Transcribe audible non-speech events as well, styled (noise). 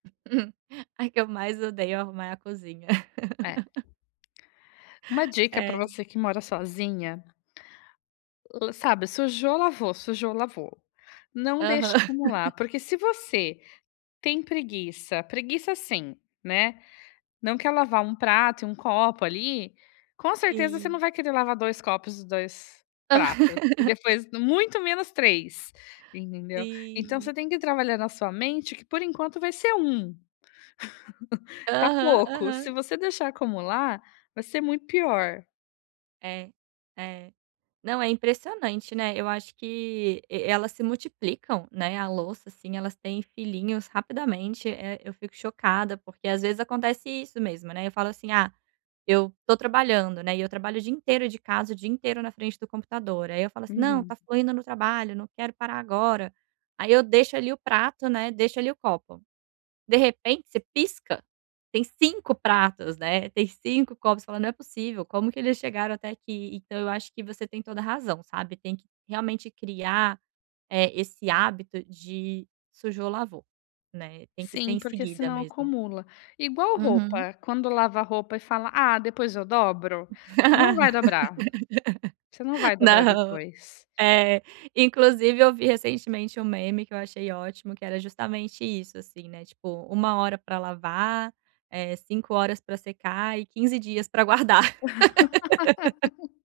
(chuckles) A que eu mais odeio arrumar é a cozinha. É. (laughs) Uma dica pra É. você que mora sozinha o sabe? Sujou, lavou. Sujou, lavou. Não Aham. deixe acumular. (chuckles) Porque, se você tem preguiça preguiça, assim, né, não quer lavar 1 prato e 1 copo ali, com certeza você não Sim. vai querer lavar 2 copos e 2 pratos. E (laughs) depois, muito menos 3, entendeu? Então Sim. você tem que ir trabalhando a sua mente que, por enquanto, vai ser 1. (chuckles) Tá Aham, pouco. Se aham. você deixar acumular, vai ser muito pior. É, é. Não, é impressionante, né. Eu acho que e elas se multiplicam, né. A louça, assim, elas têm filhinhos rapidamente. Eh, eu fico chocada, porque, às vezes, acontece isso mesmo, né? Eu falo assim: “Ah, eu tô trabalhando, né?”. E eu trabalho o dia inteiro de casa. O dia inteiro na frente do computador. Aí eu falo assim: “Não, Uhum. tá fluindo no trabalho. Não quero parar agora”. Aí eu deixo ali o prato, né, deixo ali o copo. De repente, você pisca, tem 5 pratos, né, tem 5 copos. Você fala: “Não é possível. Como que eles chegaram até aqui?”. Então eu acho que você tem toda a razão, sabe? Tem que realmente criar, eh, esse hábito de sujou, lavou, né. Tem que ser Sim, em porque seguida senão mesmo. acumula. Igual Uhum. roupa. Quando lava a roupa e fala: “Ah, depois eu dobro”, não vai dobrar. Você não (laughs) vai dobrar Não. depois. É. Inclusive eu vi recentemente um meme que eu achei ótimo que era justamente isso, assim, né, tipo: 1 hora pra lavar, eh, 5 horas pra secar e 15 dias pra guardar. (laughs) (laughs)